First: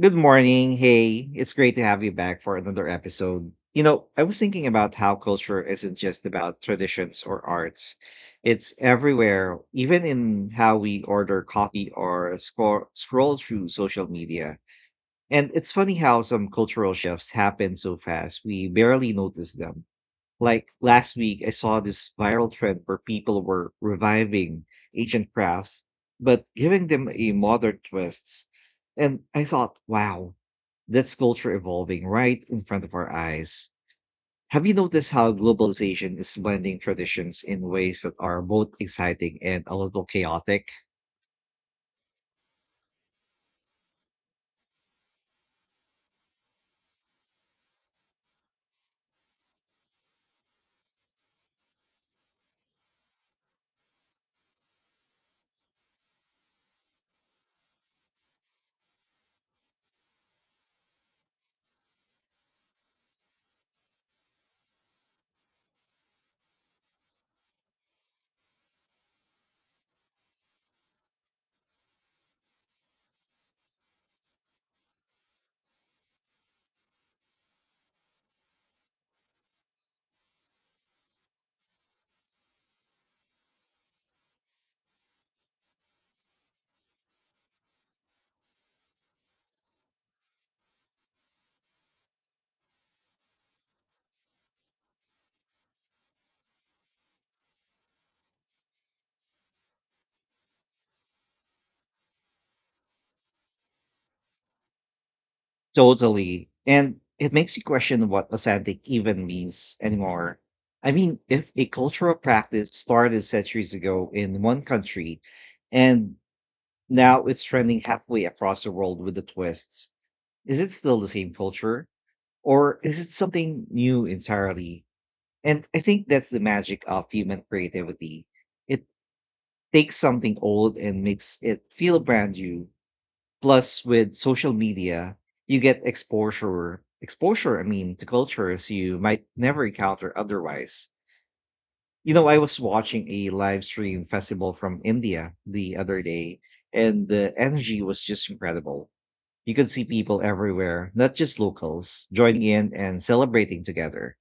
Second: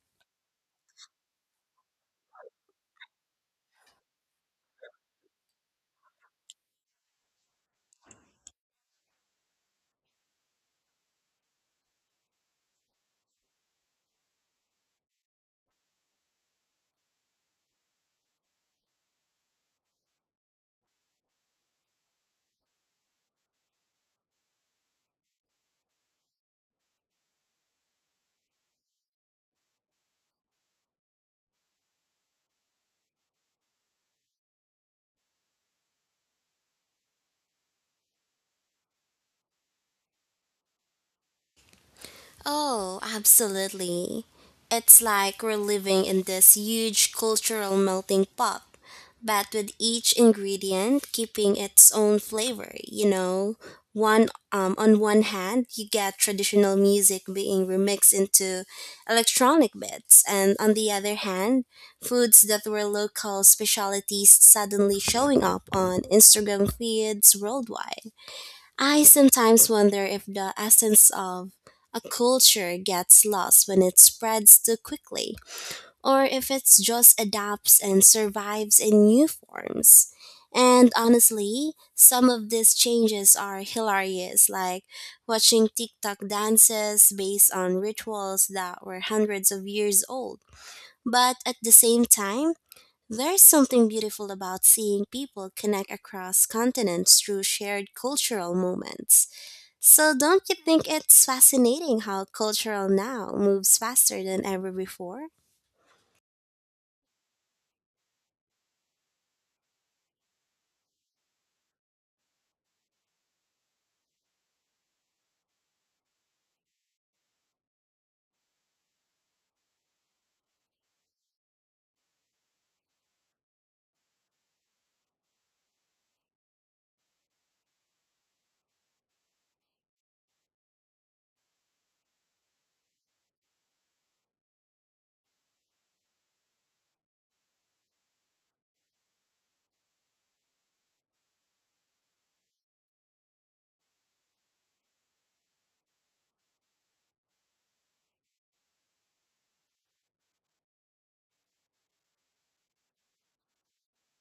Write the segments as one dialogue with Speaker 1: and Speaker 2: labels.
Speaker 1: Good morning. Hey, it's great to have you back for another episode. You know, I was thinking about how culture isn't just about traditions or arts. It's everywhere, even in how we order coffee or scroll through social media. And it's funny how some cultural shifts happen so fast, we barely notice them. Like last week, I saw this viral trend where people were reviving ancient crafts, but giving them a modern twist. And I thought, wow, that's culture evolving right in front of our eyes. Have you noticed how globalization is blending traditions in ways that are both exciting and a little chaotic?
Speaker 2: Oh, absolutely. It's like we're living in this huge cultural melting pot, but with each ingredient keeping its own flavor, you know. One on one hand, you get traditional music being remixed into electronic bits, and on the other hand, foods that were local specialties suddenly showing up on Instagram feeds worldwide. I sometimes wonder if the essence of a culture gets lost when it spreads too quickly, or if it just adapts and survives in new forms. And honestly, some of these changes are hilarious, like watching TikTok dances based on rituals that were hundreds of years old. But at the same time, there's something beautiful about seeing people connect across continents through shared cultural moments. So, don't you think it's fascinating how cultural now moves faster than ever before?
Speaker 1: Totally. And it makes you question what authentic even means anymore. I mean, if a cultural practice started centuries ago in one country and now it's trending halfway across the world with the twists, is it still the same culture? Or is it something new entirely? And I think that's the magic of human creativity. It takes something old and makes it feel brand new. Plus, with social media, you get exposure, I mean, to cultures you might never encounter otherwise. You know, I was watching a live stream festival from India the other day, and the energy was just incredible. You could see people everywhere, not just locals, joining in and celebrating together.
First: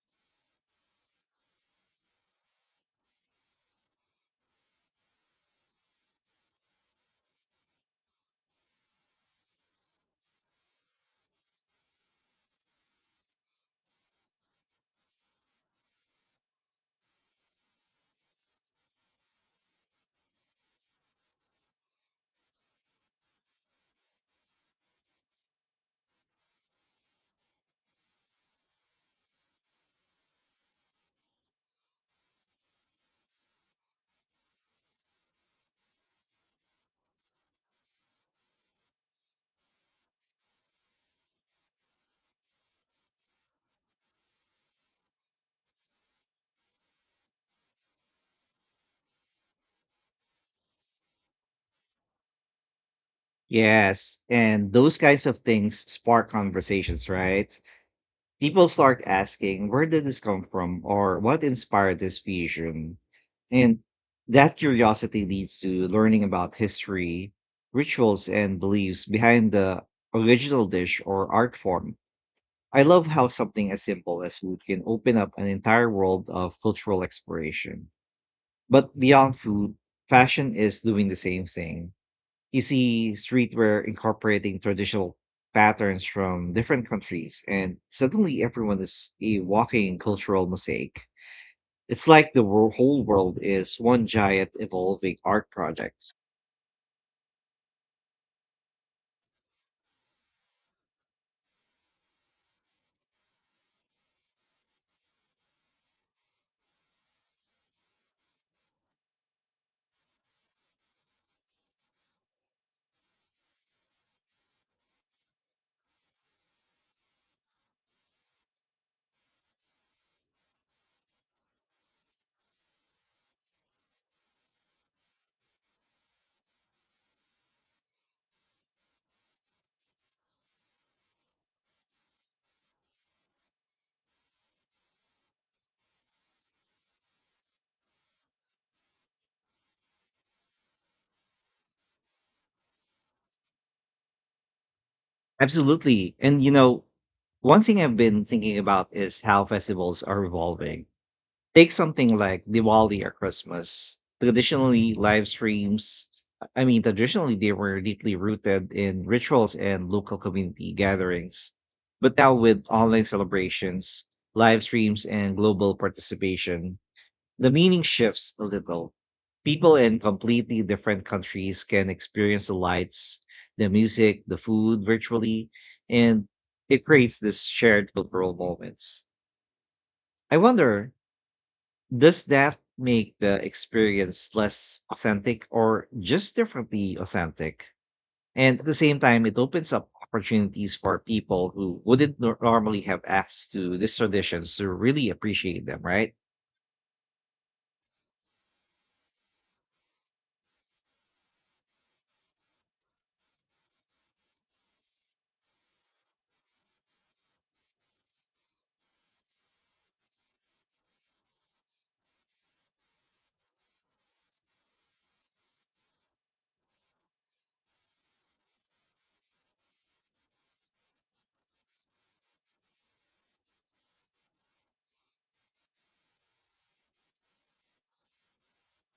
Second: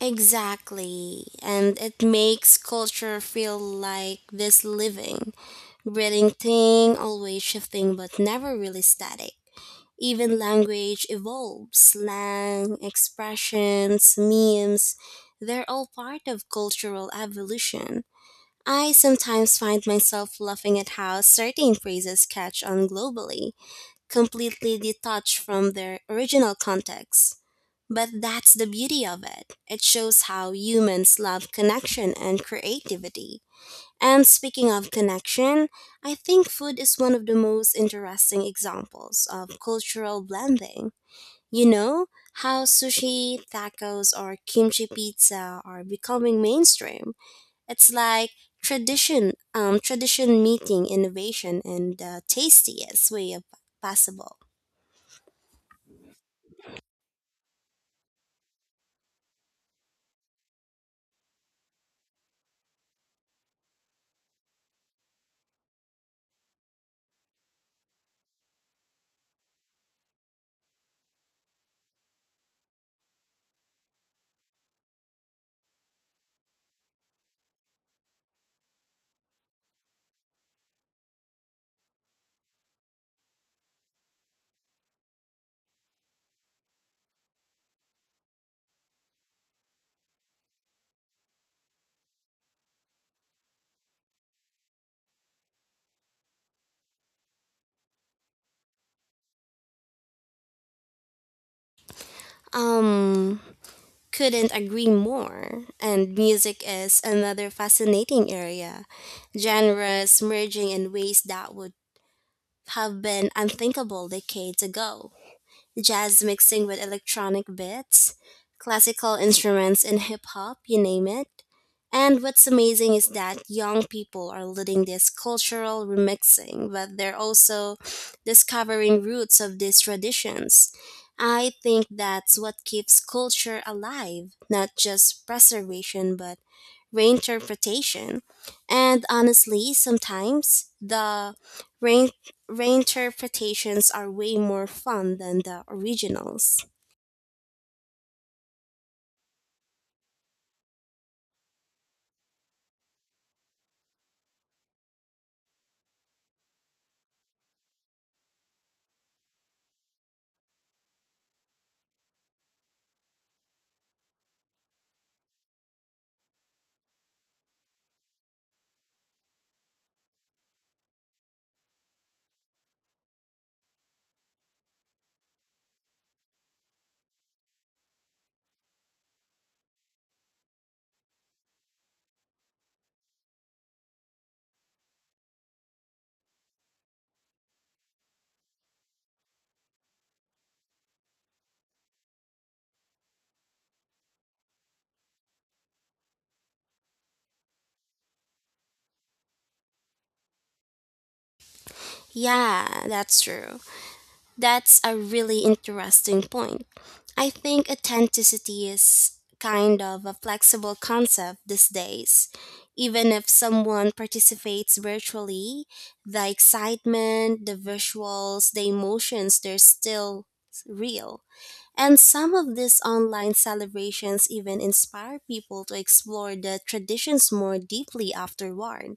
Speaker 2: Exactly. And it makes culture feel like this living, breathing thing, always shifting but never really static. Even language evolves, slang, expressions, memes, they're all part of cultural evolution. I sometimes find myself laughing at how certain phrases catch on globally completely detached from their original context. But that's the beauty of it. It shows how humans love connection and creativity. And speaking of connection, I think food is one of the most interesting examples of cultural blending. You know, how sushi, tacos, or kimchi pizza are becoming mainstream. It's like tradition meeting innovation in the tastiest way of
Speaker 1: Yes,
Speaker 2: possible.
Speaker 1: and those kinds of things spark conversations, right? People start asking, where did this come from? Or what inspired this fusion? And that curiosity leads to learning about history, rituals, and beliefs behind the original dish or art form. I love how something as simple as food can open up an entire world of cultural exploration. But beyond food, fashion is doing the same thing. You see streetwear incorporating traditional patterns from different countries, and suddenly everyone is a walking cultural mosaic. It's like the whole world is one giant evolving art project.
Speaker 2: Um, couldn't agree more. And music is another fascinating area. Genres merging in ways that would have been unthinkable decades ago, jazz mixing with electronic beats, classical instruments and hip hop, you name it. And what's amazing is that young people are leading this cultural remixing, but they're also discovering roots of these traditions. I think that's what keeps culture alive, not just preservation, but reinterpretation. And honestly, sometimes the reinterpretations are way more fun than the
Speaker 1: Absolutely. And you
Speaker 2: originals.
Speaker 1: know, one thing I've been thinking about is how festivals are evolving. Take something like Diwali or Christmas. Traditionally, live streams, I mean, traditionally, they were deeply rooted in rituals and local community gatherings. But now, with online celebrations, live streams, and global participation, the meaning shifts a little. People in completely different countries can experience the lights, the music, the food virtually, and it creates this shared cultural moments. I wonder, does that make the experience less authentic or just differently authentic? And at the same time, it opens up opportunities for people who wouldn't normally have access to these traditions to really appreciate them, right?
Speaker 2: Yeah, that's true. That's a really interesting point. I think authenticity is kind of a flexible concept these days. Even if someone participates virtually, the excitement, the visuals, the emotions, they're still real. And some of these online celebrations even inspire people to explore the traditions more deeply afterward.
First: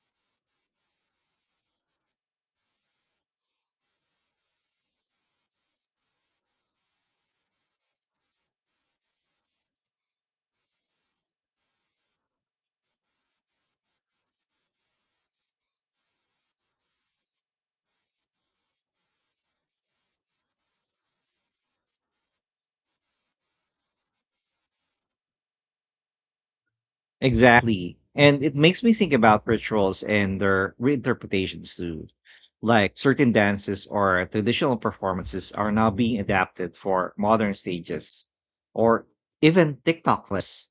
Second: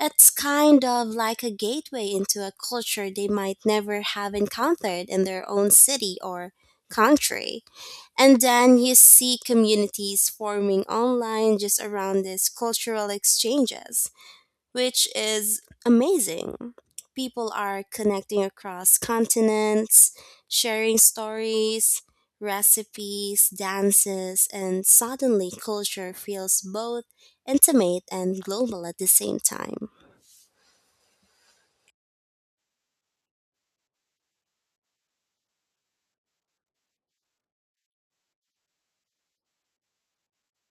Speaker 2: It's kind of like a gateway into a culture they might never have encountered in their own city or country. And then you see communities forming online just around these cultural exchanges, which is amazing. People are connecting across continents, sharing stories, recipes, dances, and suddenly culture feels both
Speaker 1: Exactly.
Speaker 2: intimate
Speaker 1: And
Speaker 2: and
Speaker 1: it makes
Speaker 2: global
Speaker 1: me
Speaker 2: at the
Speaker 1: think
Speaker 2: same
Speaker 1: about
Speaker 2: time.
Speaker 1: rituals and their reinterpretations too. Like certain dances or traditional performances are now being adapted for modern stages or even TikTok lists.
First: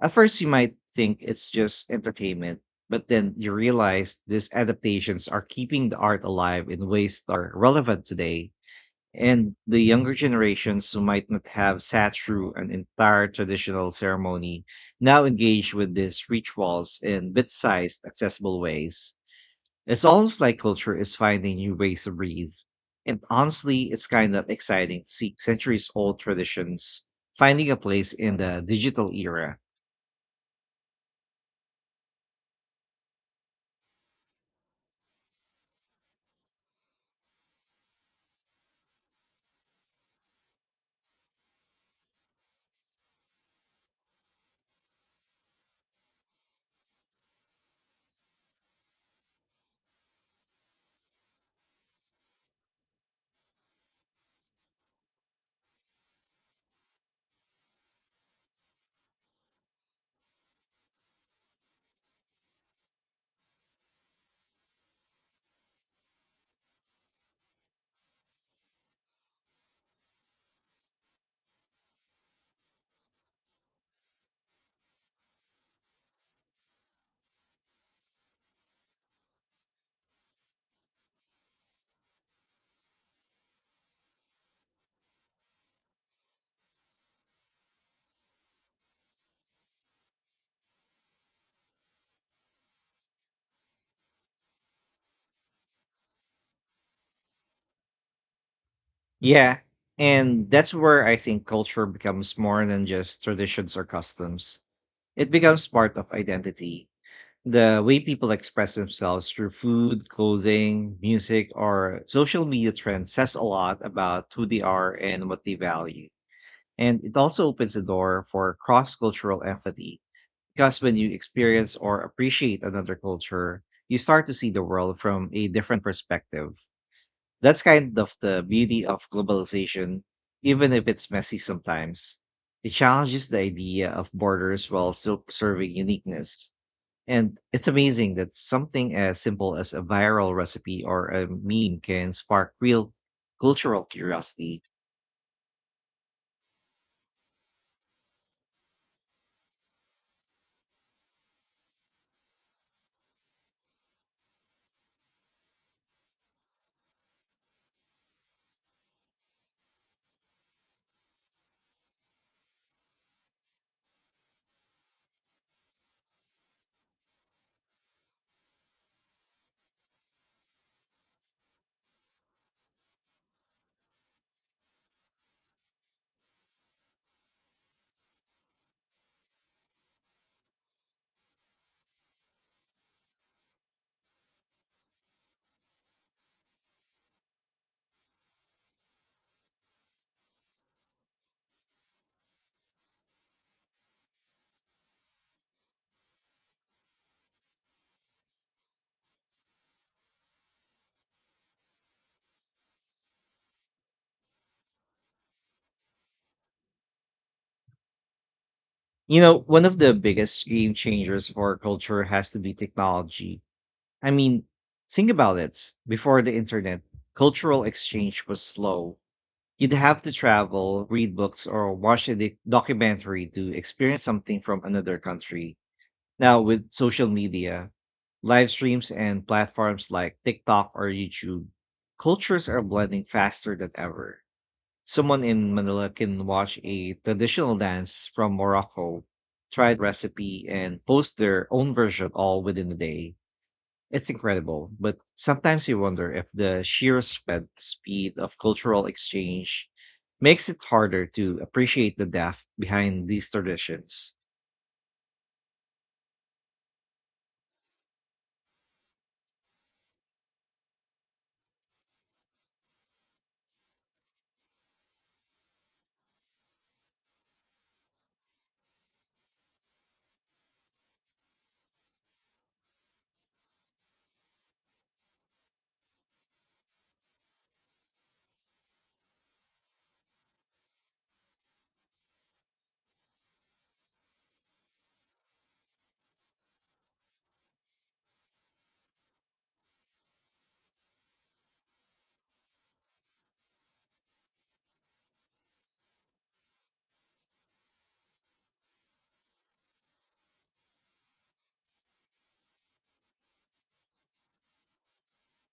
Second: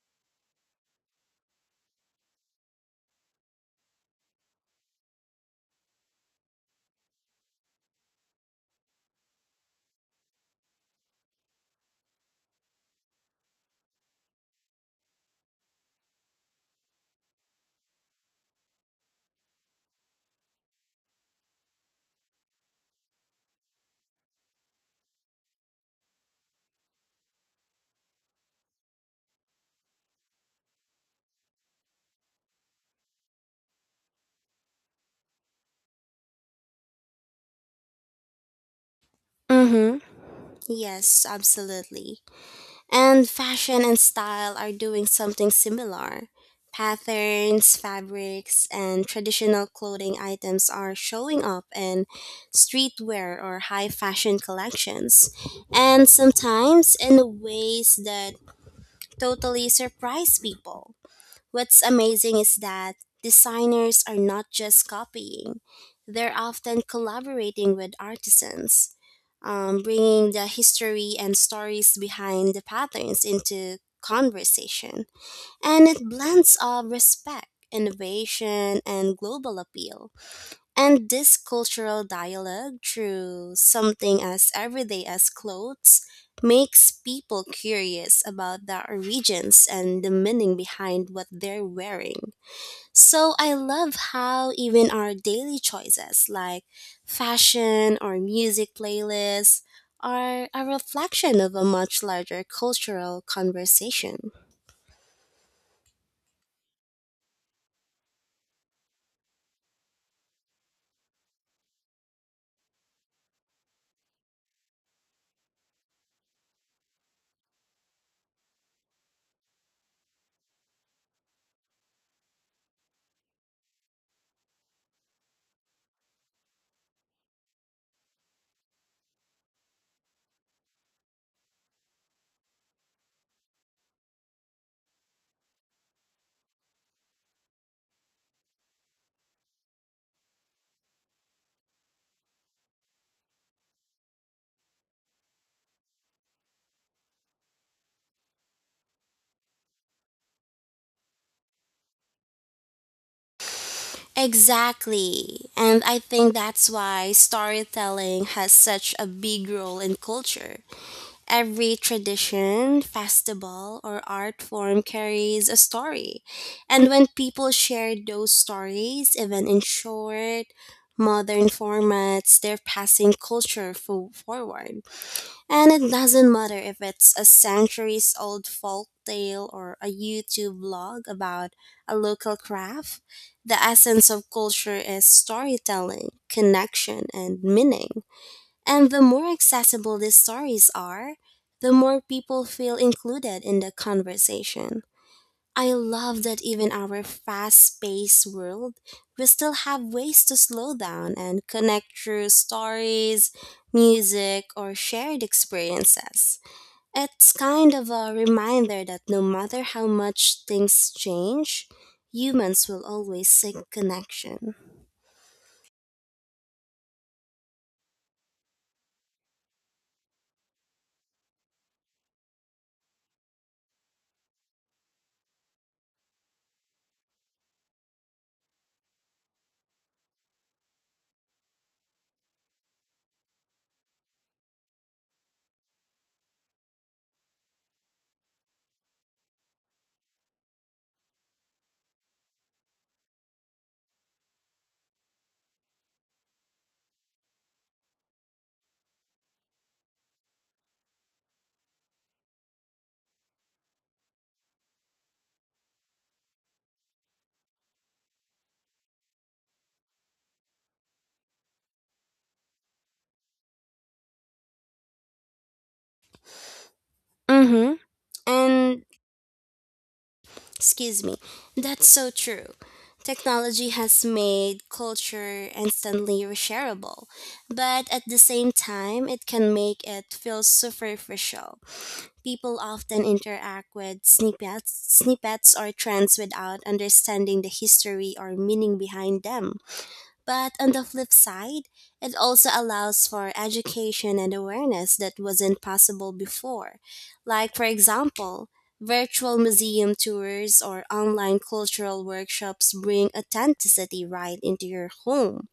Speaker 1: At first, you might think it's just entertainment, but then you realize these adaptations are keeping the art alive in ways that are relevant today. And the younger generations who might not have sat through an entire traditional ceremony now engage with these rituals in bit sized, accessible ways. It's almost like culture is finding new ways to breathe. And honestly, it's kind of exciting to see centuries old traditions finding a place in the digital era.
Speaker 2: Mm-hmm. Yes, absolutely. And fashion and style are doing something similar. Patterns, fabrics, and traditional clothing items are showing up in streetwear or high fashion collections, and sometimes in ways that totally surprise people. What's amazing is that designers are not just copying, they're often collaborating with artisans, bringing the history and stories behind the patterns into conversation. And it blends of respect, innovation, and global appeal. And this cultural dialogue, through something as everyday as clothes, makes people curious about the origins and the meaning behind what they're wearing. So I love how even our daily choices, like fashion or music
Speaker 1: Yeah.
Speaker 2: playlists, are
Speaker 1: And
Speaker 2: a
Speaker 1: that's where I
Speaker 2: reflection
Speaker 1: think
Speaker 2: of a
Speaker 1: culture
Speaker 2: much
Speaker 1: becomes
Speaker 2: larger
Speaker 1: more than
Speaker 2: cultural
Speaker 1: just traditions or
Speaker 2: conversation.
Speaker 1: customs. It becomes part of identity. The way people express themselves through food, clothing, music, or social media trends says a lot about who they are and what they value. And it also opens the door for cross cultural empathy because when you experience or appreciate another culture, you start to see the world from a different perspective. That's kind of the beauty of globalization, even if it's messy sometimes. It challenges the idea of borders while still preserving uniqueness. And it's amazing that something as simple as a viral recipe or a meme can spark real cultural curiosity.
Speaker 2: Exactly. And I think that's why storytelling has such a big role in culture. Every tradition, festival, or art form carries a story. And when people share those stories, even in short, modern formats, they're passing forward. And it doesn't matter if it's a centuries old folk tale or a YouTube vlog about a local craft, the essence of culture is storytelling, connection, and meaning. And the more accessible these stories are, the more people feel included in the conversation. I love that even our fast paced world, we still have ways to slow down and connect through stories, music, or shared experiences. It's kind of a reminder that
Speaker 1: You
Speaker 2: no
Speaker 1: know,
Speaker 2: matter
Speaker 1: one of
Speaker 2: how
Speaker 1: the
Speaker 2: much
Speaker 1: biggest game
Speaker 2: things
Speaker 1: changers for
Speaker 2: change,
Speaker 1: culture has to be
Speaker 2: humans will always
Speaker 1: technology.
Speaker 2: seek
Speaker 1: I mean,
Speaker 2: connection.
Speaker 1: think about it. Before the internet, cultural exchange was slow. You'd have to travel, read books, or watch a documentary to experience something from another country. Now, with social media, live streams, and platforms like TikTok or YouTube, cultures are blending faster than ever. Someone in Manila can watch a traditional dance from Morocco, try a recipe, and post their own version all within a day. It's incredible, but sometimes you wonder if the sheer sped speed of cultural exchange makes it harder to appreciate the depth behind these traditions.
Speaker 2: Mm-hmm. And Excuse me. That's so true. Technology has made culture instantly reshareable, but at the same time, it can make it feel superficial. People often interact with snippets or trends without understanding the history or meaning behind them. But on the flip side, it also allows for education and awareness that wasn't possible before. Like, for example, virtual museum tours or online cultural workshops bring authenticity right into your home.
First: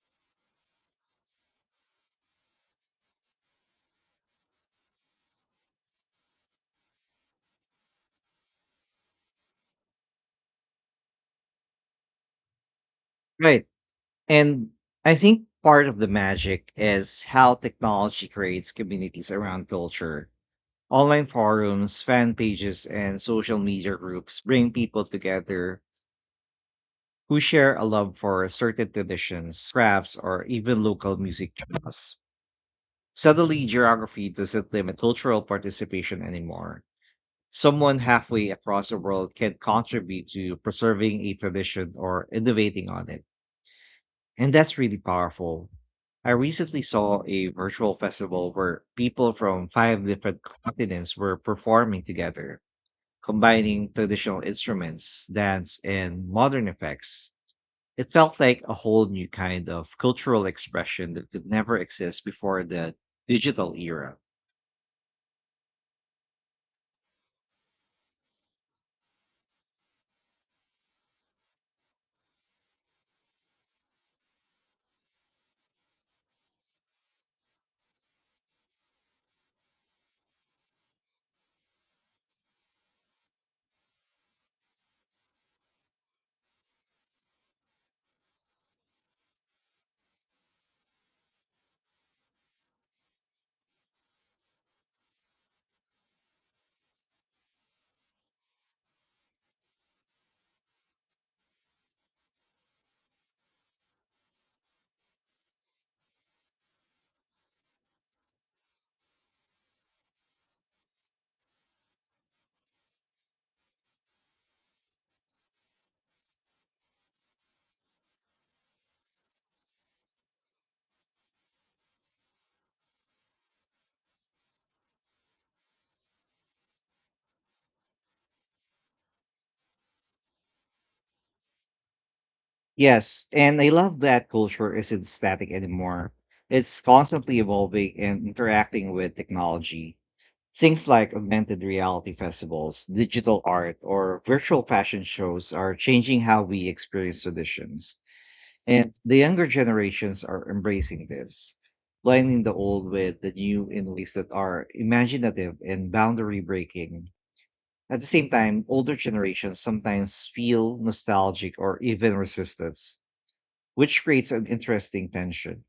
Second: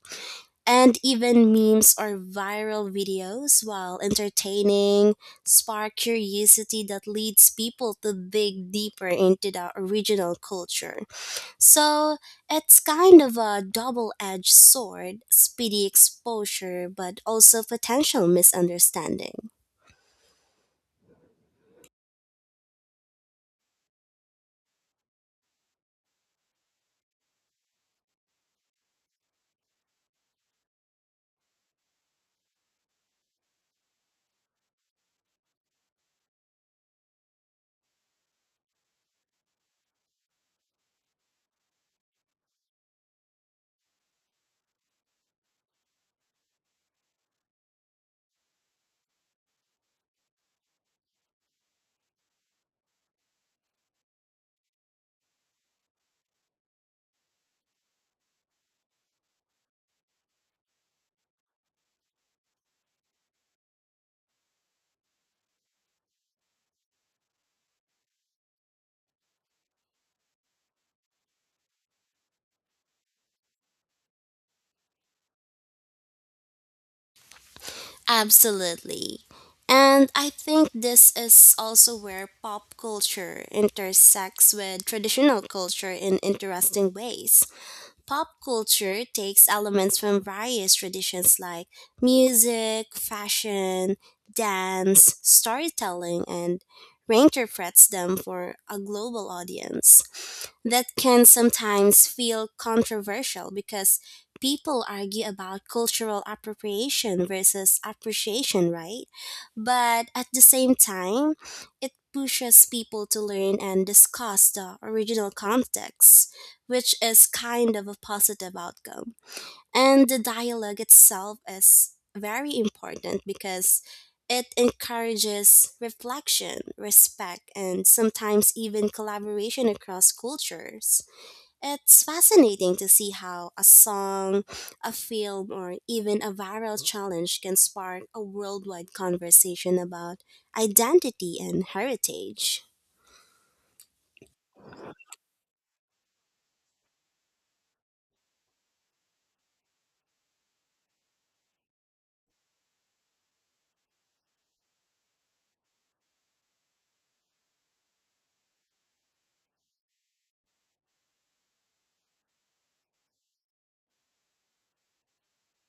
Speaker 2: And even memes or viral videos, while entertaining, spark curiosity that leads people to dig deeper into the original culture. So it's kind of a
Speaker 1: Right.
Speaker 2: double edged
Speaker 1: And I
Speaker 2: sword,
Speaker 1: think
Speaker 2: speedy
Speaker 1: part of the magic
Speaker 2: exposure, but
Speaker 1: is how
Speaker 2: also potential
Speaker 1: technology creates communities
Speaker 2: misunderstanding.
Speaker 1: around culture. Online forums, fan pages, and social media groups bring people together who share a love for certain traditions, crafts, or even local music genres. Suddenly, geography doesn't limit cultural participation anymore. Someone halfway across the world can contribute to preserving a tradition or innovating on it. And that's really powerful. I recently saw a virtual festival where people from five different continents were performing together, combining traditional instruments, dance, and modern effects. It felt like a whole new kind of cultural expression that could never exist before the digital era.
Speaker 2: Absolutely. And I think this is also where pop culture intersects with traditional culture in interesting ways. Pop culture takes elements from various traditions like music, fashion, dance, storytelling, and reinterprets them for a global audience. That can sometimes feel controversial because people argue about cultural appropriation versus appreciation, right? But at the same time, it pushes people to learn and discuss the original context, which is kind of a positive outcome. And the dialogue itself is very important because it encourages reflection, respect, and sometimes even collaboration across cultures. It's fascinating to see
Speaker 1: Yes,
Speaker 2: how
Speaker 1: and
Speaker 2: a
Speaker 1: I love that
Speaker 2: song,
Speaker 1: culture
Speaker 2: a
Speaker 1: isn't
Speaker 2: film,
Speaker 1: static
Speaker 2: or
Speaker 1: anymore.
Speaker 2: even a viral
Speaker 1: It's constantly
Speaker 2: challenge can
Speaker 1: evolving
Speaker 2: spark a
Speaker 1: and interacting
Speaker 2: worldwide
Speaker 1: with
Speaker 2: conversation
Speaker 1: technology.
Speaker 2: about
Speaker 1: Things like
Speaker 2: identity and
Speaker 1: augmented reality
Speaker 2: heritage.
Speaker 1: festivals, digital art, or virtual fashion shows are changing how we experience traditions. And the younger generations are embracing this, blending the old with the new in ways that are imaginative and boundary breaking. At the same time, older generations sometimes feel nostalgic or even resistance, which creates an interesting tension.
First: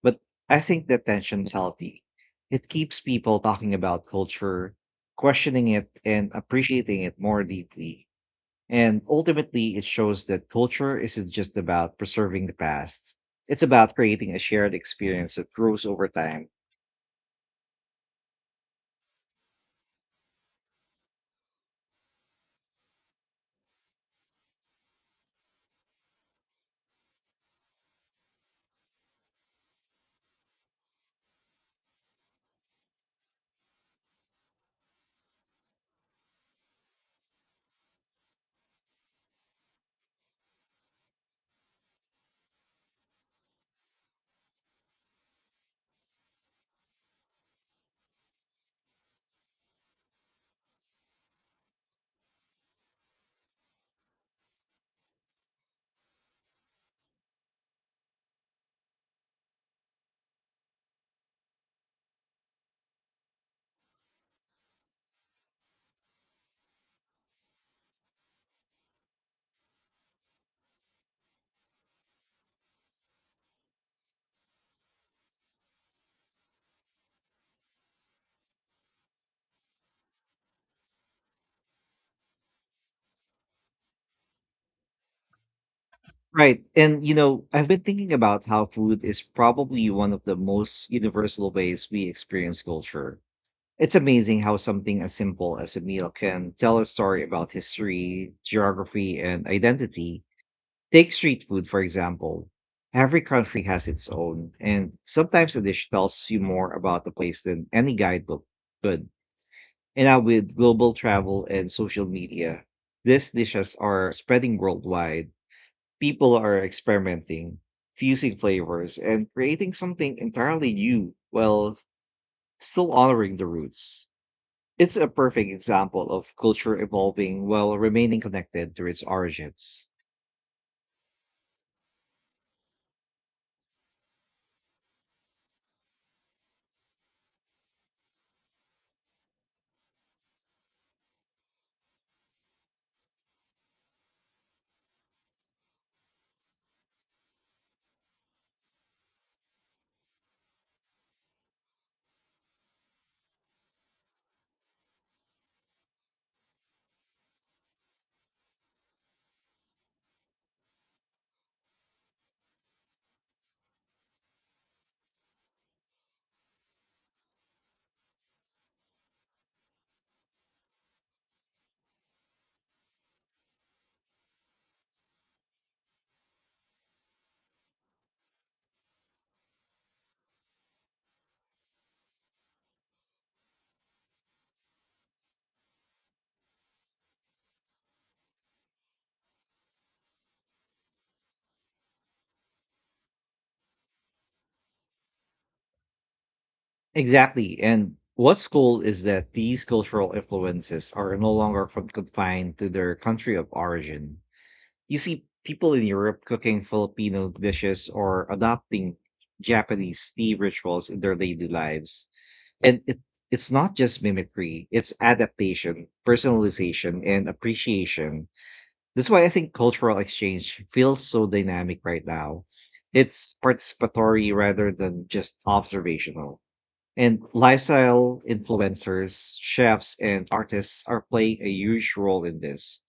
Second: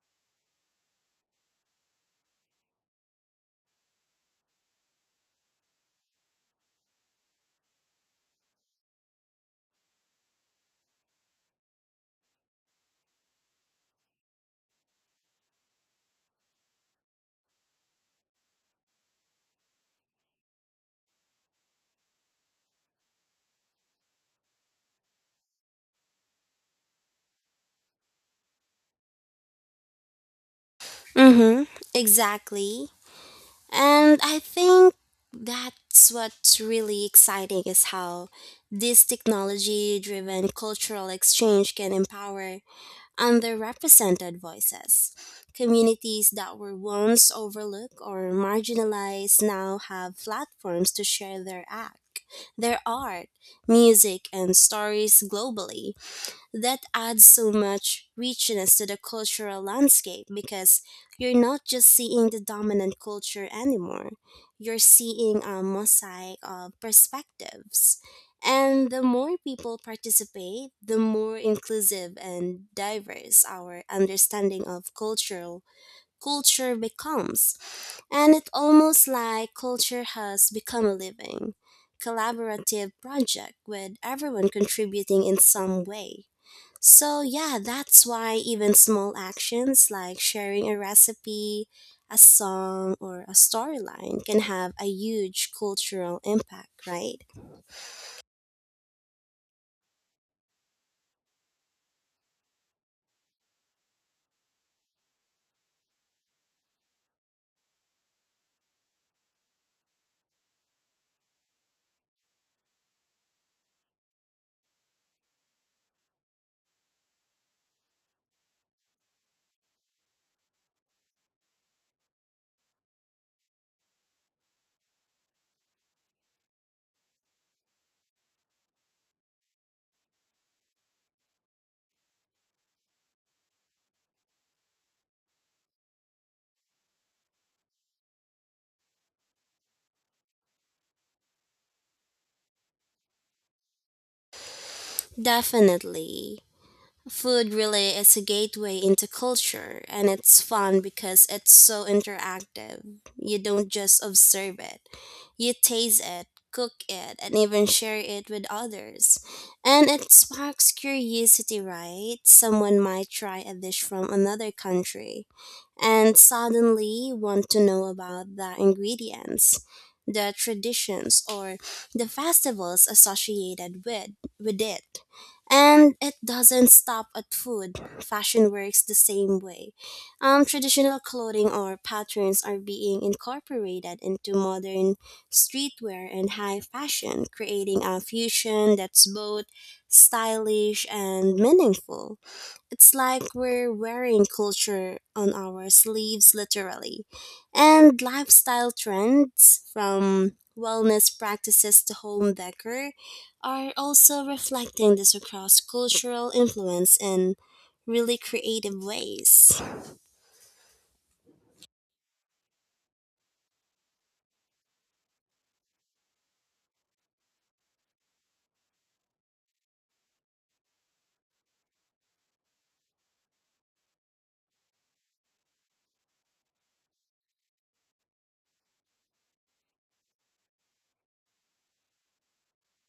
Speaker 1: But I think that tension's healthy. It keeps people talking about culture, questioning it, and appreciating it more deeply. And ultimately, it shows that culture isn't just about preserving the past, it's about creating a shared experience that grows over time.
Speaker 2: Mm-hmm, exactly. And I think that's what's really exciting is how this technology driven cultural exchange can empower underrepresented voices. Communities that were once overlooked or marginalized now have platforms to share their art, music, and stories globally, that adds so much richness to the cultural landscape because you're not just seeing the dominant culture anymore. You're seeing a mosaic of perspectives. And the more people participate, the more inclusive and diverse our understanding of cultural culture becomes. And it almost like culture has become a living, collaborative project with everyone contributing in some way.
Speaker 1: Right. And, you
Speaker 2: So,
Speaker 1: know,
Speaker 2: yeah,
Speaker 1: I've been
Speaker 2: that's
Speaker 1: thinking
Speaker 2: why
Speaker 1: about how
Speaker 2: even
Speaker 1: food
Speaker 2: small
Speaker 1: is
Speaker 2: actions
Speaker 1: probably one
Speaker 2: like
Speaker 1: of the
Speaker 2: sharing a
Speaker 1: most universal
Speaker 2: recipe,
Speaker 1: ways we
Speaker 2: a
Speaker 1: experience
Speaker 2: song,
Speaker 1: culture.
Speaker 2: or a
Speaker 1: It's
Speaker 2: storyline can
Speaker 1: amazing how
Speaker 2: have a
Speaker 1: something as
Speaker 2: huge
Speaker 1: simple as a meal
Speaker 2: cultural
Speaker 1: can
Speaker 2: impact,
Speaker 1: tell a
Speaker 2: right?
Speaker 1: story about history, geography, and identity. Take street food, for example. Every country has its own, and sometimes a dish tells you more about the place than any guidebook could. And now, with global travel and social media, these dishes are spreading worldwide. People are experimenting, fusing flavors, and creating something entirely new while still honoring the roots. It's a perfect example of culture evolving while remaining connected to its origins.
Speaker 2: Definitely. Food really is a gateway into culture, and it's fun because it's so interactive. You don't just observe it, you taste it, cook it, and even share it with others. And it sparks curiosity, right? Someone might try a dish from another country and suddenly want to know about the ingredients, the traditions, or the festivals associated with it. And it doesn't stop at food. Fashion works the same way. Traditional clothing or patterns are being incorporated into modern streetwear and high fashion, creating a fusion that's both stylish and meaningful. It's like we're wearing culture on our sleeves, literally.
Speaker 1: Exactly. And
Speaker 2: And
Speaker 1: what's
Speaker 2: lifestyle
Speaker 1: cool is that
Speaker 2: trends,
Speaker 1: these cultural
Speaker 2: from
Speaker 1: influences
Speaker 2: wellness
Speaker 1: are no longer
Speaker 2: practices to home
Speaker 1: confined to
Speaker 2: decor,
Speaker 1: their country of
Speaker 2: are
Speaker 1: origin.
Speaker 2: also reflecting
Speaker 1: You
Speaker 2: this
Speaker 1: see
Speaker 2: across
Speaker 1: people in Europe
Speaker 2: cultural
Speaker 1: cooking
Speaker 2: influence
Speaker 1: Filipino
Speaker 2: in
Speaker 1: dishes
Speaker 2: really
Speaker 1: or
Speaker 2: creative
Speaker 1: adopting
Speaker 2: ways.
Speaker 1: Japanese tea rituals in their daily lives. And it's not just mimicry, it's adaptation, personalization, and appreciation. That's why I think cultural exchange feels so dynamic right now. It's participatory rather than just observational. And lifestyle influencers, chefs, and artists are playing a huge role in this,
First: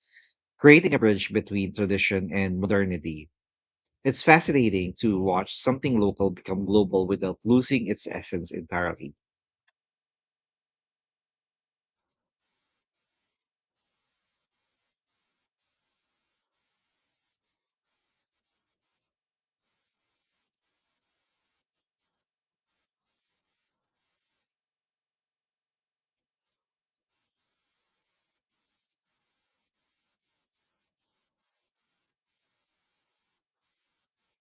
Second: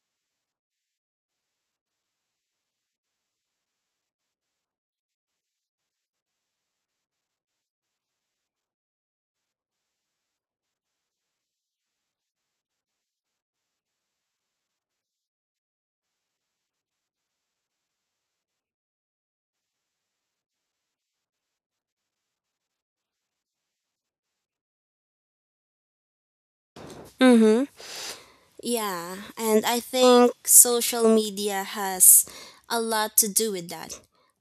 Speaker 1: creating a bridge between tradition and modernity. It's fascinating to watch something local become global without losing its essence entirely.
Speaker 2: Mm-hmm. Yeah, and I think social media has a lot to do with that.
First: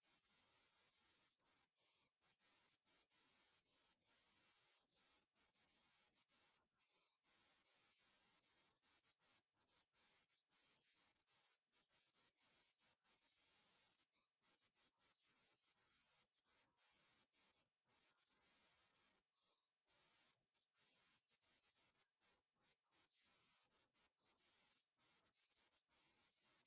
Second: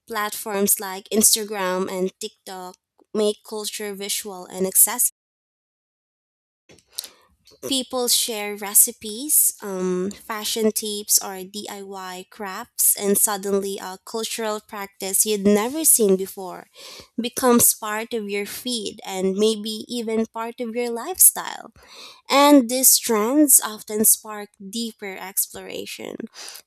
Speaker 2: Platforms like Instagram and TikTok make culture visual and accessible. People share recipes, fashion tips, or DIY crafts, and suddenly a cultural practice you'd never seen before becomes part of your feed and maybe even part of your lifestyle. And these trends often spark deeper exploration.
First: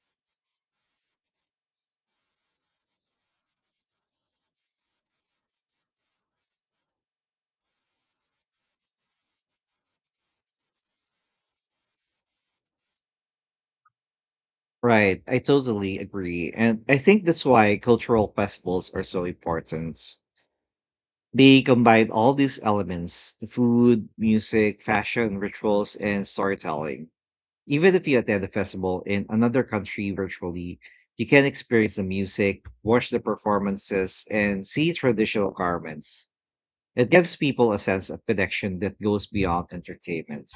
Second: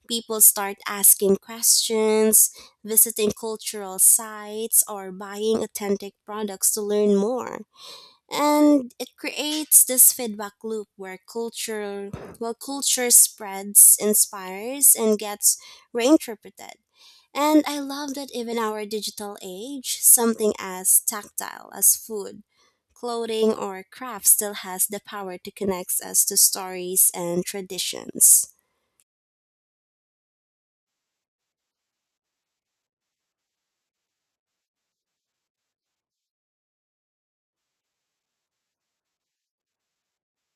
Speaker 2: People start asking questions, visiting cultural sites, or buying authentic products to learn more, and it creates this feedback loop where culture spreads, inspires, and
Speaker 1: Right, I
Speaker 2: gets
Speaker 1: totally agree.
Speaker 2: reinterpreted.
Speaker 1: And I think that's
Speaker 2: And
Speaker 1: why
Speaker 2: I love that
Speaker 1: cultural
Speaker 2: even our
Speaker 1: festivals are so
Speaker 2: digital age,
Speaker 1: important.
Speaker 2: something as
Speaker 1: They
Speaker 2: tactile as
Speaker 1: combine all
Speaker 2: food,
Speaker 1: these elements: the
Speaker 2: clothing or
Speaker 1: food,
Speaker 2: craft still
Speaker 1: music,
Speaker 2: has the power
Speaker 1: fashion,
Speaker 2: to connect
Speaker 1: rituals,
Speaker 2: us
Speaker 1: and
Speaker 2: to
Speaker 1: storytelling.
Speaker 2: stories and
Speaker 1: Even if you attend
Speaker 2: traditions.
Speaker 1: a festival in another country virtually, you can experience the music, watch the performances, and see traditional garments. It gives people a sense of connection that goes beyond entertainment.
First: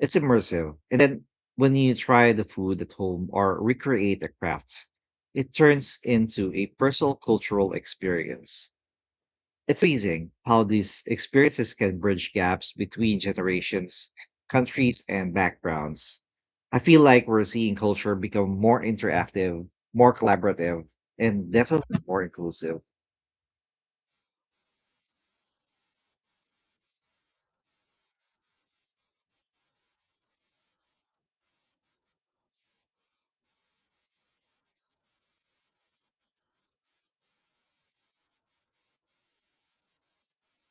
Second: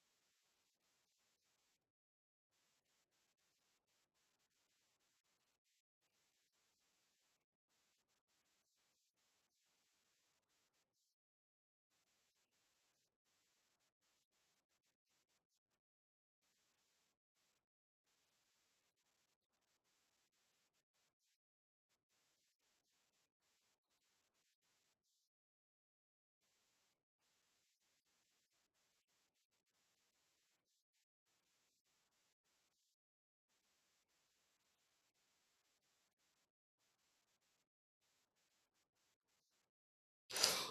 Speaker 1: It's immersive. And then when you try the food at home or recreate the crafts, it turns into a personal cultural experience. It's amazing how these experiences can bridge gaps between generations, countries, and backgrounds. I feel like we're seeing culture become more interactive, more collaborative, and definitely more inclusive.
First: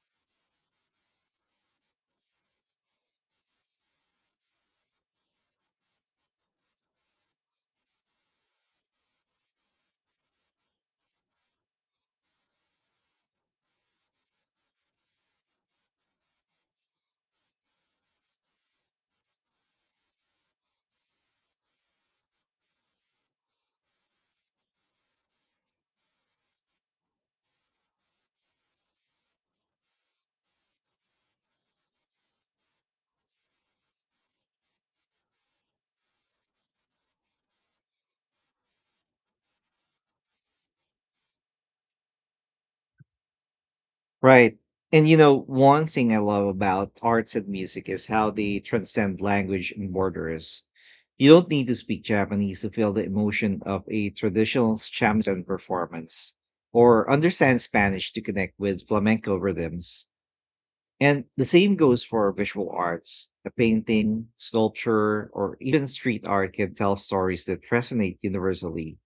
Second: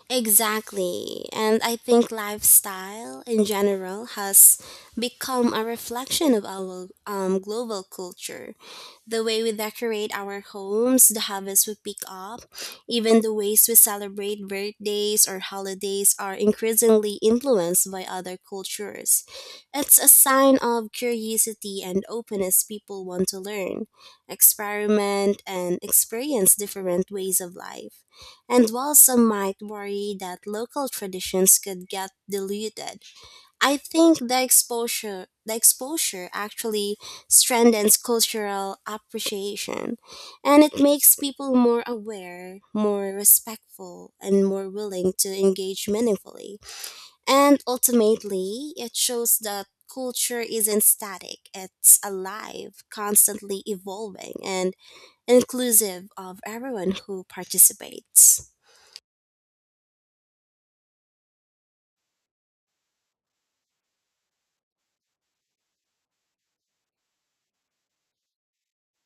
Speaker 2: Exactly. And I think lifestyle in general has become a reflection of our global culture. The way we decorate our homes, the habits we pick up, even the ways we celebrate birthdays or holidays are increasingly influenced by other cultures. It's a sign of curiosity and openness, people want to learn, experiment, and experience different ways of life. And while some might worry that local traditions could get diluted, I think the exposure actually strengthens cultural appreciation, and it makes people more aware, more respectful and
Speaker 1: Right.
Speaker 2: more
Speaker 1: And
Speaker 2: willing
Speaker 1: you
Speaker 2: to
Speaker 1: know, one
Speaker 2: engage
Speaker 1: thing I love
Speaker 2: meaningfully.
Speaker 1: about arts and
Speaker 2: And
Speaker 1: music is how they
Speaker 2: ultimately, it
Speaker 1: transcend
Speaker 2: shows that
Speaker 1: language and
Speaker 2: culture
Speaker 1: borders.
Speaker 2: isn't
Speaker 1: You don't
Speaker 2: static,
Speaker 1: need to
Speaker 2: it's
Speaker 1: speak Japanese to
Speaker 2: alive,
Speaker 1: feel the emotion
Speaker 2: constantly
Speaker 1: of a
Speaker 2: evolving and
Speaker 1: traditional shamisen
Speaker 2: inclusive
Speaker 1: performance,
Speaker 2: of everyone
Speaker 1: or
Speaker 2: who
Speaker 1: understand Spanish to
Speaker 2: participates.
Speaker 1: connect with flamenco rhythms. And the same goes for visual arts. A painting, sculpture, or even street art can tell stories that resonate universally.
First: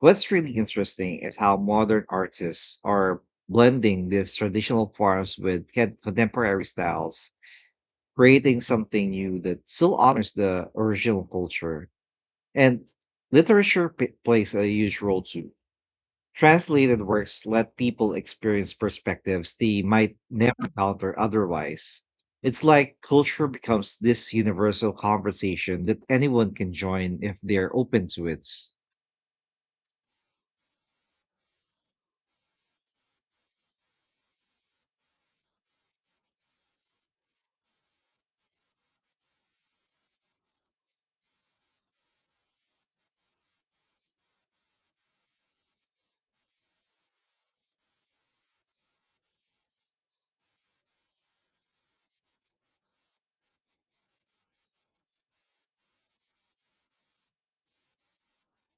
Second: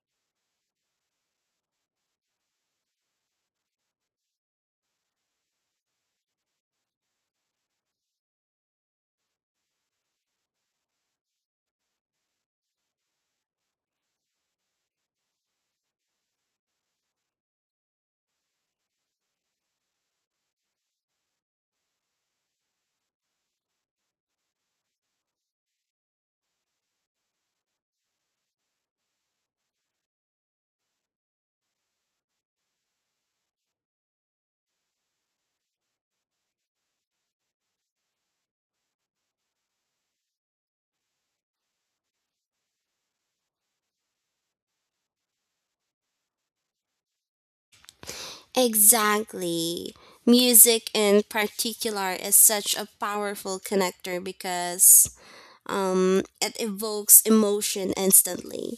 Speaker 1: What's really interesting is how modern artists are blending these traditional forms with contemporary styles, creating something new that still honors the original culture. And literature plays a huge role too. Translated works let people experience perspectives they might never encounter otherwise. It's like culture becomes this universal conversation that anyone can join if they're open to it.
Speaker 2: Exactly. Music in particular is such a powerful connector because it evokes emotion instantly.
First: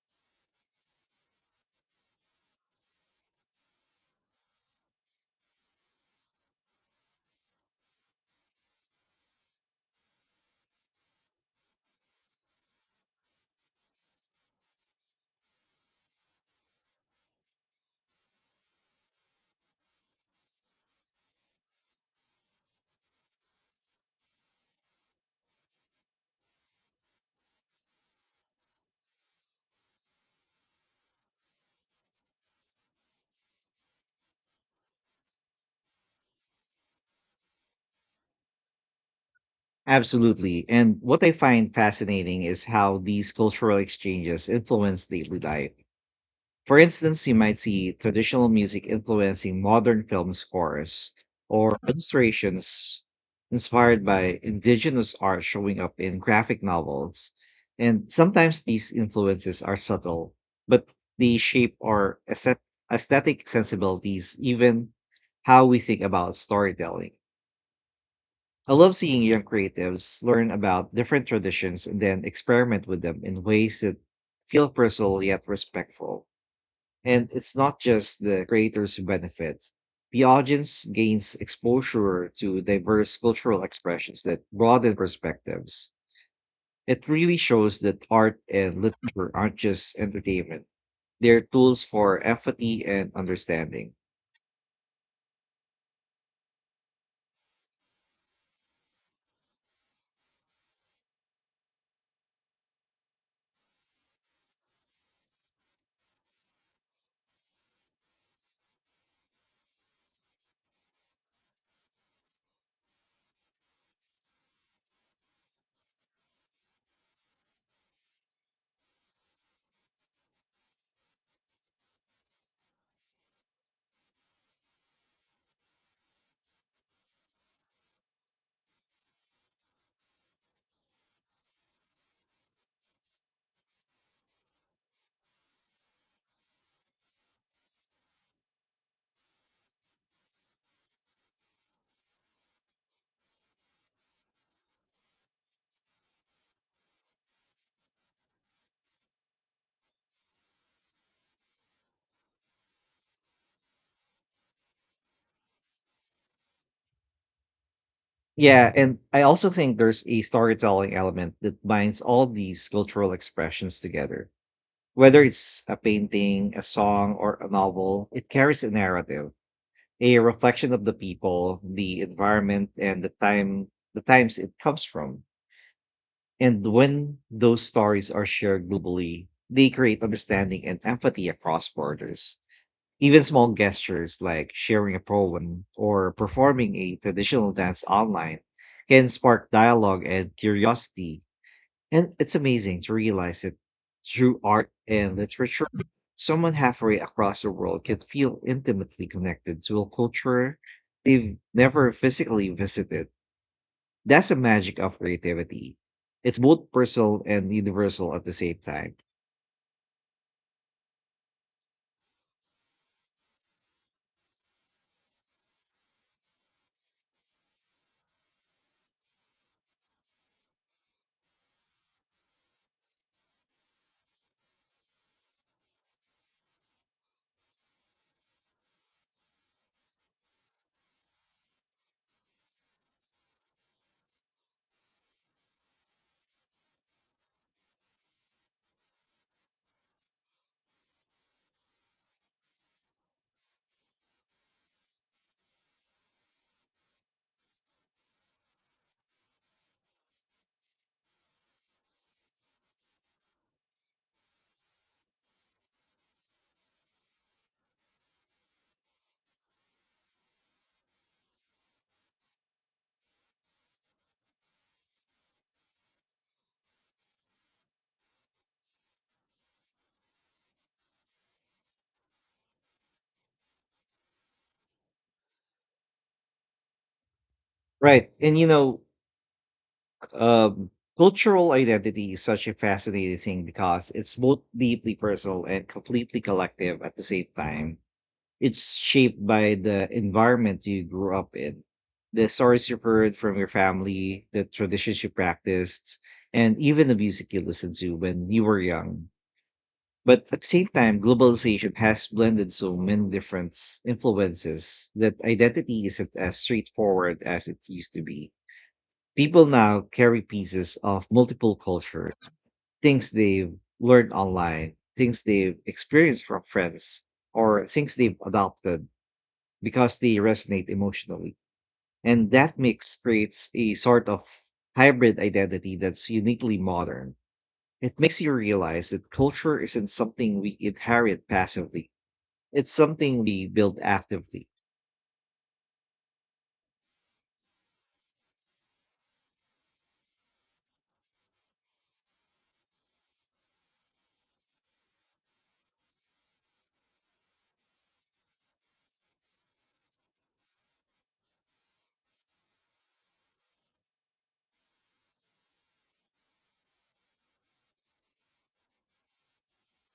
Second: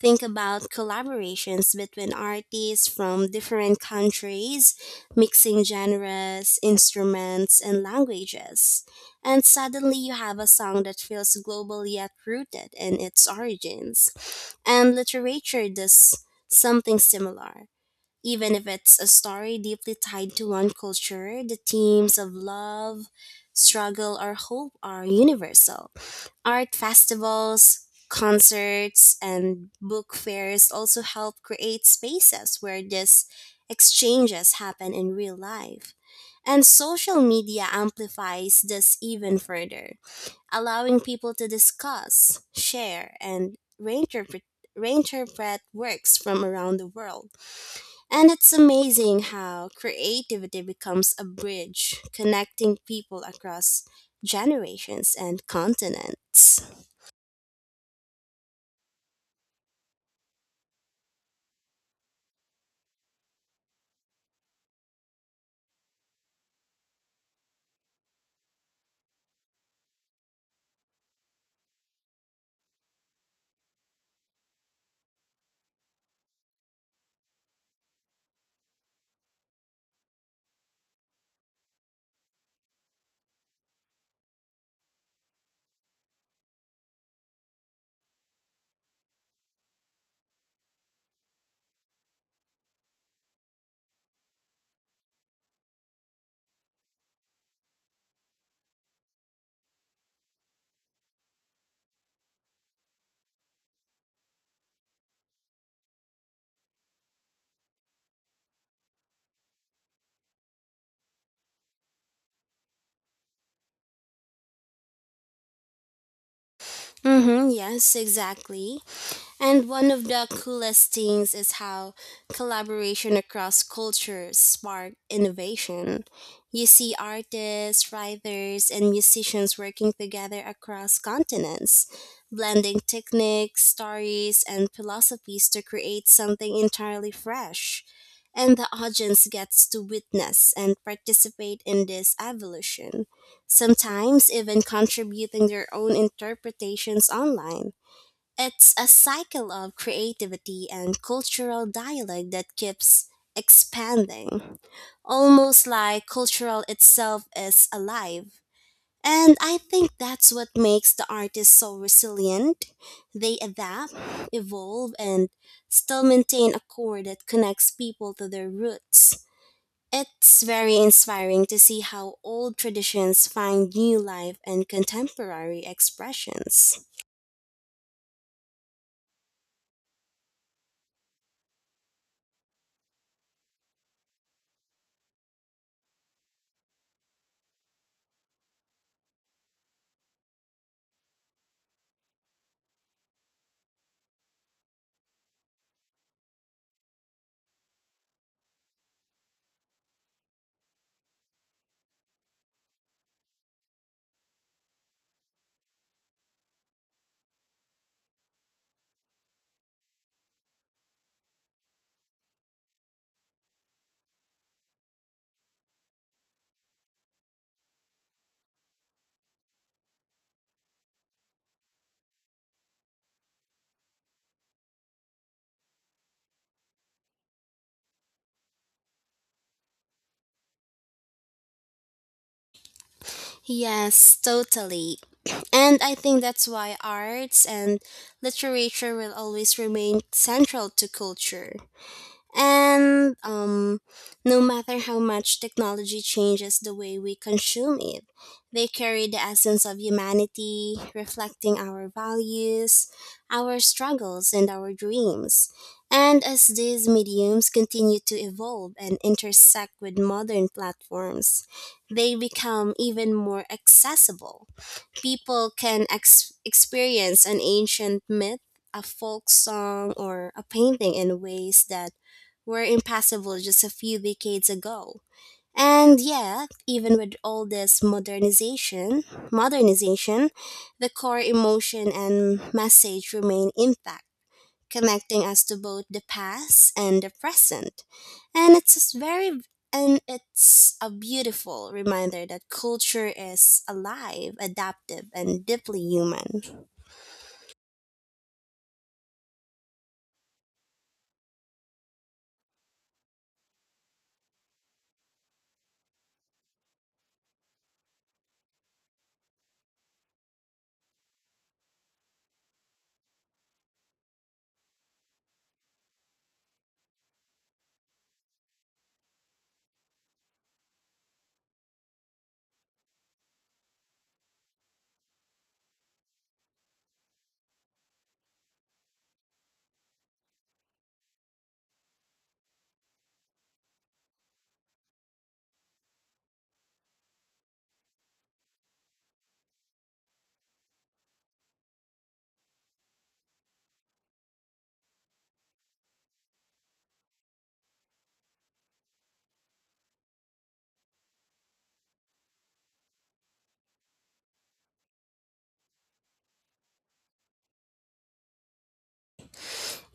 Speaker 2: Think about collaborations between artists from different countries, mixing genres, instruments, and languages. And suddenly you have a song that feels global yet rooted in its origins. And literature does something similar, even if it's a story deeply tied to one culture, the themes of love, struggle, or hope are universal. Art festivals, concerts, and book fairs also help create spaces where these exchanges happen in real life. And social media amplifies this even further,
Speaker 1: Absolutely. And
Speaker 2: allowing
Speaker 1: what I
Speaker 2: people to
Speaker 1: find
Speaker 2: discuss,
Speaker 1: fascinating is how
Speaker 2: share,
Speaker 1: these
Speaker 2: and
Speaker 1: cultural
Speaker 2: reinterpret,
Speaker 1: exchanges influence daily
Speaker 2: reinterpret
Speaker 1: life.
Speaker 2: works from around
Speaker 1: For
Speaker 2: the
Speaker 1: instance,
Speaker 2: world.
Speaker 1: you might see
Speaker 2: And
Speaker 1: traditional
Speaker 2: it's
Speaker 1: music
Speaker 2: amazing
Speaker 1: influencing
Speaker 2: how
Speaker 1: modern film
Speaker 2: creativity
Speaker 1: scores
Speaker 2: becomes a
Speaker 1: or
Speaker 2: bridge connecting
Speaker 1: illustrations
Speaker 2: people across
Speaker 1: inspired by indigenous
Speaker 2: generations
Speaker 1: art
Speaker 2: and
Speaker 1: showing up in graphic
Speaker 2: continents.
Speaker 1: novels. And sometimes these influences are subtle, but they shape our aesthetic sensibilities, even how we think about storytelling. I love seeing young creatives learn about different traditions and then experiment with them in ways that feel personal yet respectful. And it's not just the creators who benefit. The audience gains exposure to diverse cultural expressions that broaden perspectives. It really shows that art and literature aren't just entertainment, they're tools for empathy and understanding.
Speaker 2: Mhm, yes, exactly. And one of the coolest things is how collaboration across cultures spark innovation. You see artists, writers, and musicians working together across continents, blending techniques, stories, and philosophies to create something entirely fresh. And the audience gets to witness and participate in this evolution, sometimes even contributing their own interpretations online. It's a cycle of creativity and cultural dialogue that keeps expanding, almost like cultural itself is alive.
Speaker 1: Yeah, and I
Speaker 2: And
Speaker 1: also
Speaker 2: I
Speaker 1: think
Speaker 2: think
Speaker 1: there's a
Speaker 2: that's what makes
Speaker 1: storytelling
Speaker 2: the
Speaker 1: element
Speaker 2: artists
Speaker 1: that
Speaker 2: so
Speaker 1: binds all these
Speaker 2: resilient.
Speaker 1: cultural
Speaker 2: They
Speaker 1: expressions
Speaker 2: adapt,
Speaker 1: together.
Speaker 2: evolve,
Speaker 1: Whether
Speaker 2: and
Speaker 1: it's a
Speaker 2: still maintain
Speaker 1: painting,
Speaker 2: a
Speaker 1: a
Speaker 2: core
Speaker 1: song,
Speaker 2: that
Speaker 1: or a
Speaker 2: connects
Speaker 1: novel,
Speaker 2: people to
Speaker 1: it
Speaker 2: their
Speaker 1: carries a
Speaker 2: roots.
Speaker 1: narrative, a
Speaker 2: It's
Speaker 1: reflection
Speaker 2: very
Speaker 1: of the
Speaker 2: inspiring to
Speaker 1: people,
Speaker 2: see
Speaker 1: the
Speaker 2: how old
Speaker 1: environment, and
Speaker 2: traditions find new
Speaker 1: the
Speaker 2: life
Speaker 1: times it
Speaker 2: and
Speaker 1: comes from.
Speaker 2: contemporary
Speaker 1: And
Speaker 2: expressions.
Speaker 1: when those stories are shared globally, they create understanding and empathy across borders. Even small gestures like sharing a poem or performing a traditional dance online can spark dialogue and curiosity, and it's amazing to realize that through art and literature, someone halfway across the world can feel intimately connected to a culture they've never physically visited. That's the magic of creativity. It's both personal and universal at the same time.
Speaker 2: Yes, totally. And I think that's why arts and literature will always remain central to culture. And no matter how much technology changes the way we consume it, they carry the essence of humanity, reflecting our values, our struggles, and our dreams. And as these mediums continue to evolve and intersect with modern platforms, they become even more accessible. People can experience an ancient myth, a folk song, or a painting in ways that were impassable just a few decades ago. And yet, even with all this
Speaker 1: Right. And you know,
Speaker 2: modernization,
Speaker 1: um,
Speaker 2: the core
Speaker 1: cultural
Speaker 2: emotion
Speaker 1: identity is
Speaker 2: and
Speaker 1: such a
Speaker 2: message
Speaker 1: fascinating thing
Speaker 2: remain
Speaker 1: because
Speaker 2: intact,
Speaker 1: it's both deeply
Speaker 2: connecting us
Speaker 1: personal
Speaker 2: to
Speaker 1: and
Speaker 2: both the
Speaker 1: completely
Speaker 2: past
Speaker 1: collective at
Speaker 2: and
Speaker 1: the
Speaker 2: the
Speaker 1: same time.
Speaker 2: present. And it's
Speaker 1: It's
Speaker 2: just
Speaker 1: shaped
Speaker 2: very
Speaker 1: by the
Speaker 2: and
Speaker 1: environment
Speaker 2: it's
Speaker 1: you
Speaker 2: a
Speaker 1: grew up in,
Speaker 2: beautiful reminder
Speaker 1: the
Speaker 2: that
Speaker 1: stories you've
Speaker 2: culture
Speaker 1: heard from your
Speaker 2: is
Speaker 1: family,
Speaker 2: alive,
Speaker 1: the traditions
Speaker 2: adaptive,
Speaker 1: you
Speaker 2: and deeply
Speaker 1: practiced,
Speaker 2: human.
Speaker 1: and even the music you listened to when you were young. But at the same time, globalization has blended so many different influences that identity isn't as straightforward as it used to be. People now carry pieces of multiple cultures, things they've learned online, things they've experienced from friends, or things they've adopted because they resonate emotionally. And that mix creates a sort of hybrid identity that's uniquely modern. It makes you realize that culture isn't something we inherit passively, it's something we build actively.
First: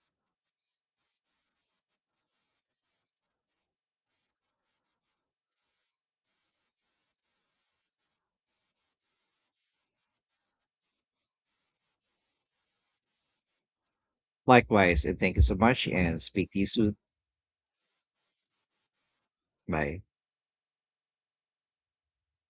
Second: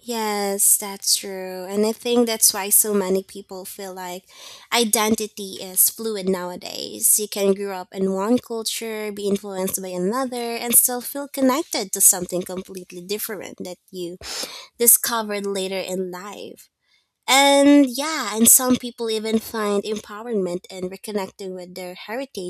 Speaker 2: Yes, that's true. And I think that's why so many people feel like identity is fluid nowadays. You can grow up in one culture, be influenced by another, and still feel connected to something completely different that you
Speaker 1: Likewise, and thank you
Speaker 2: discovered
Speaker 1: so
Speaker 2: later
Speaker 1: much,
Speaker 2: in
Speaker 1: and speak to you
Speaker 2: life.
Speaker 1: soon.
Speaker 2: And yeah, and some people even find
Speaker 1: Bye.
Speaker 2: empowerment in reconnecting with their heritage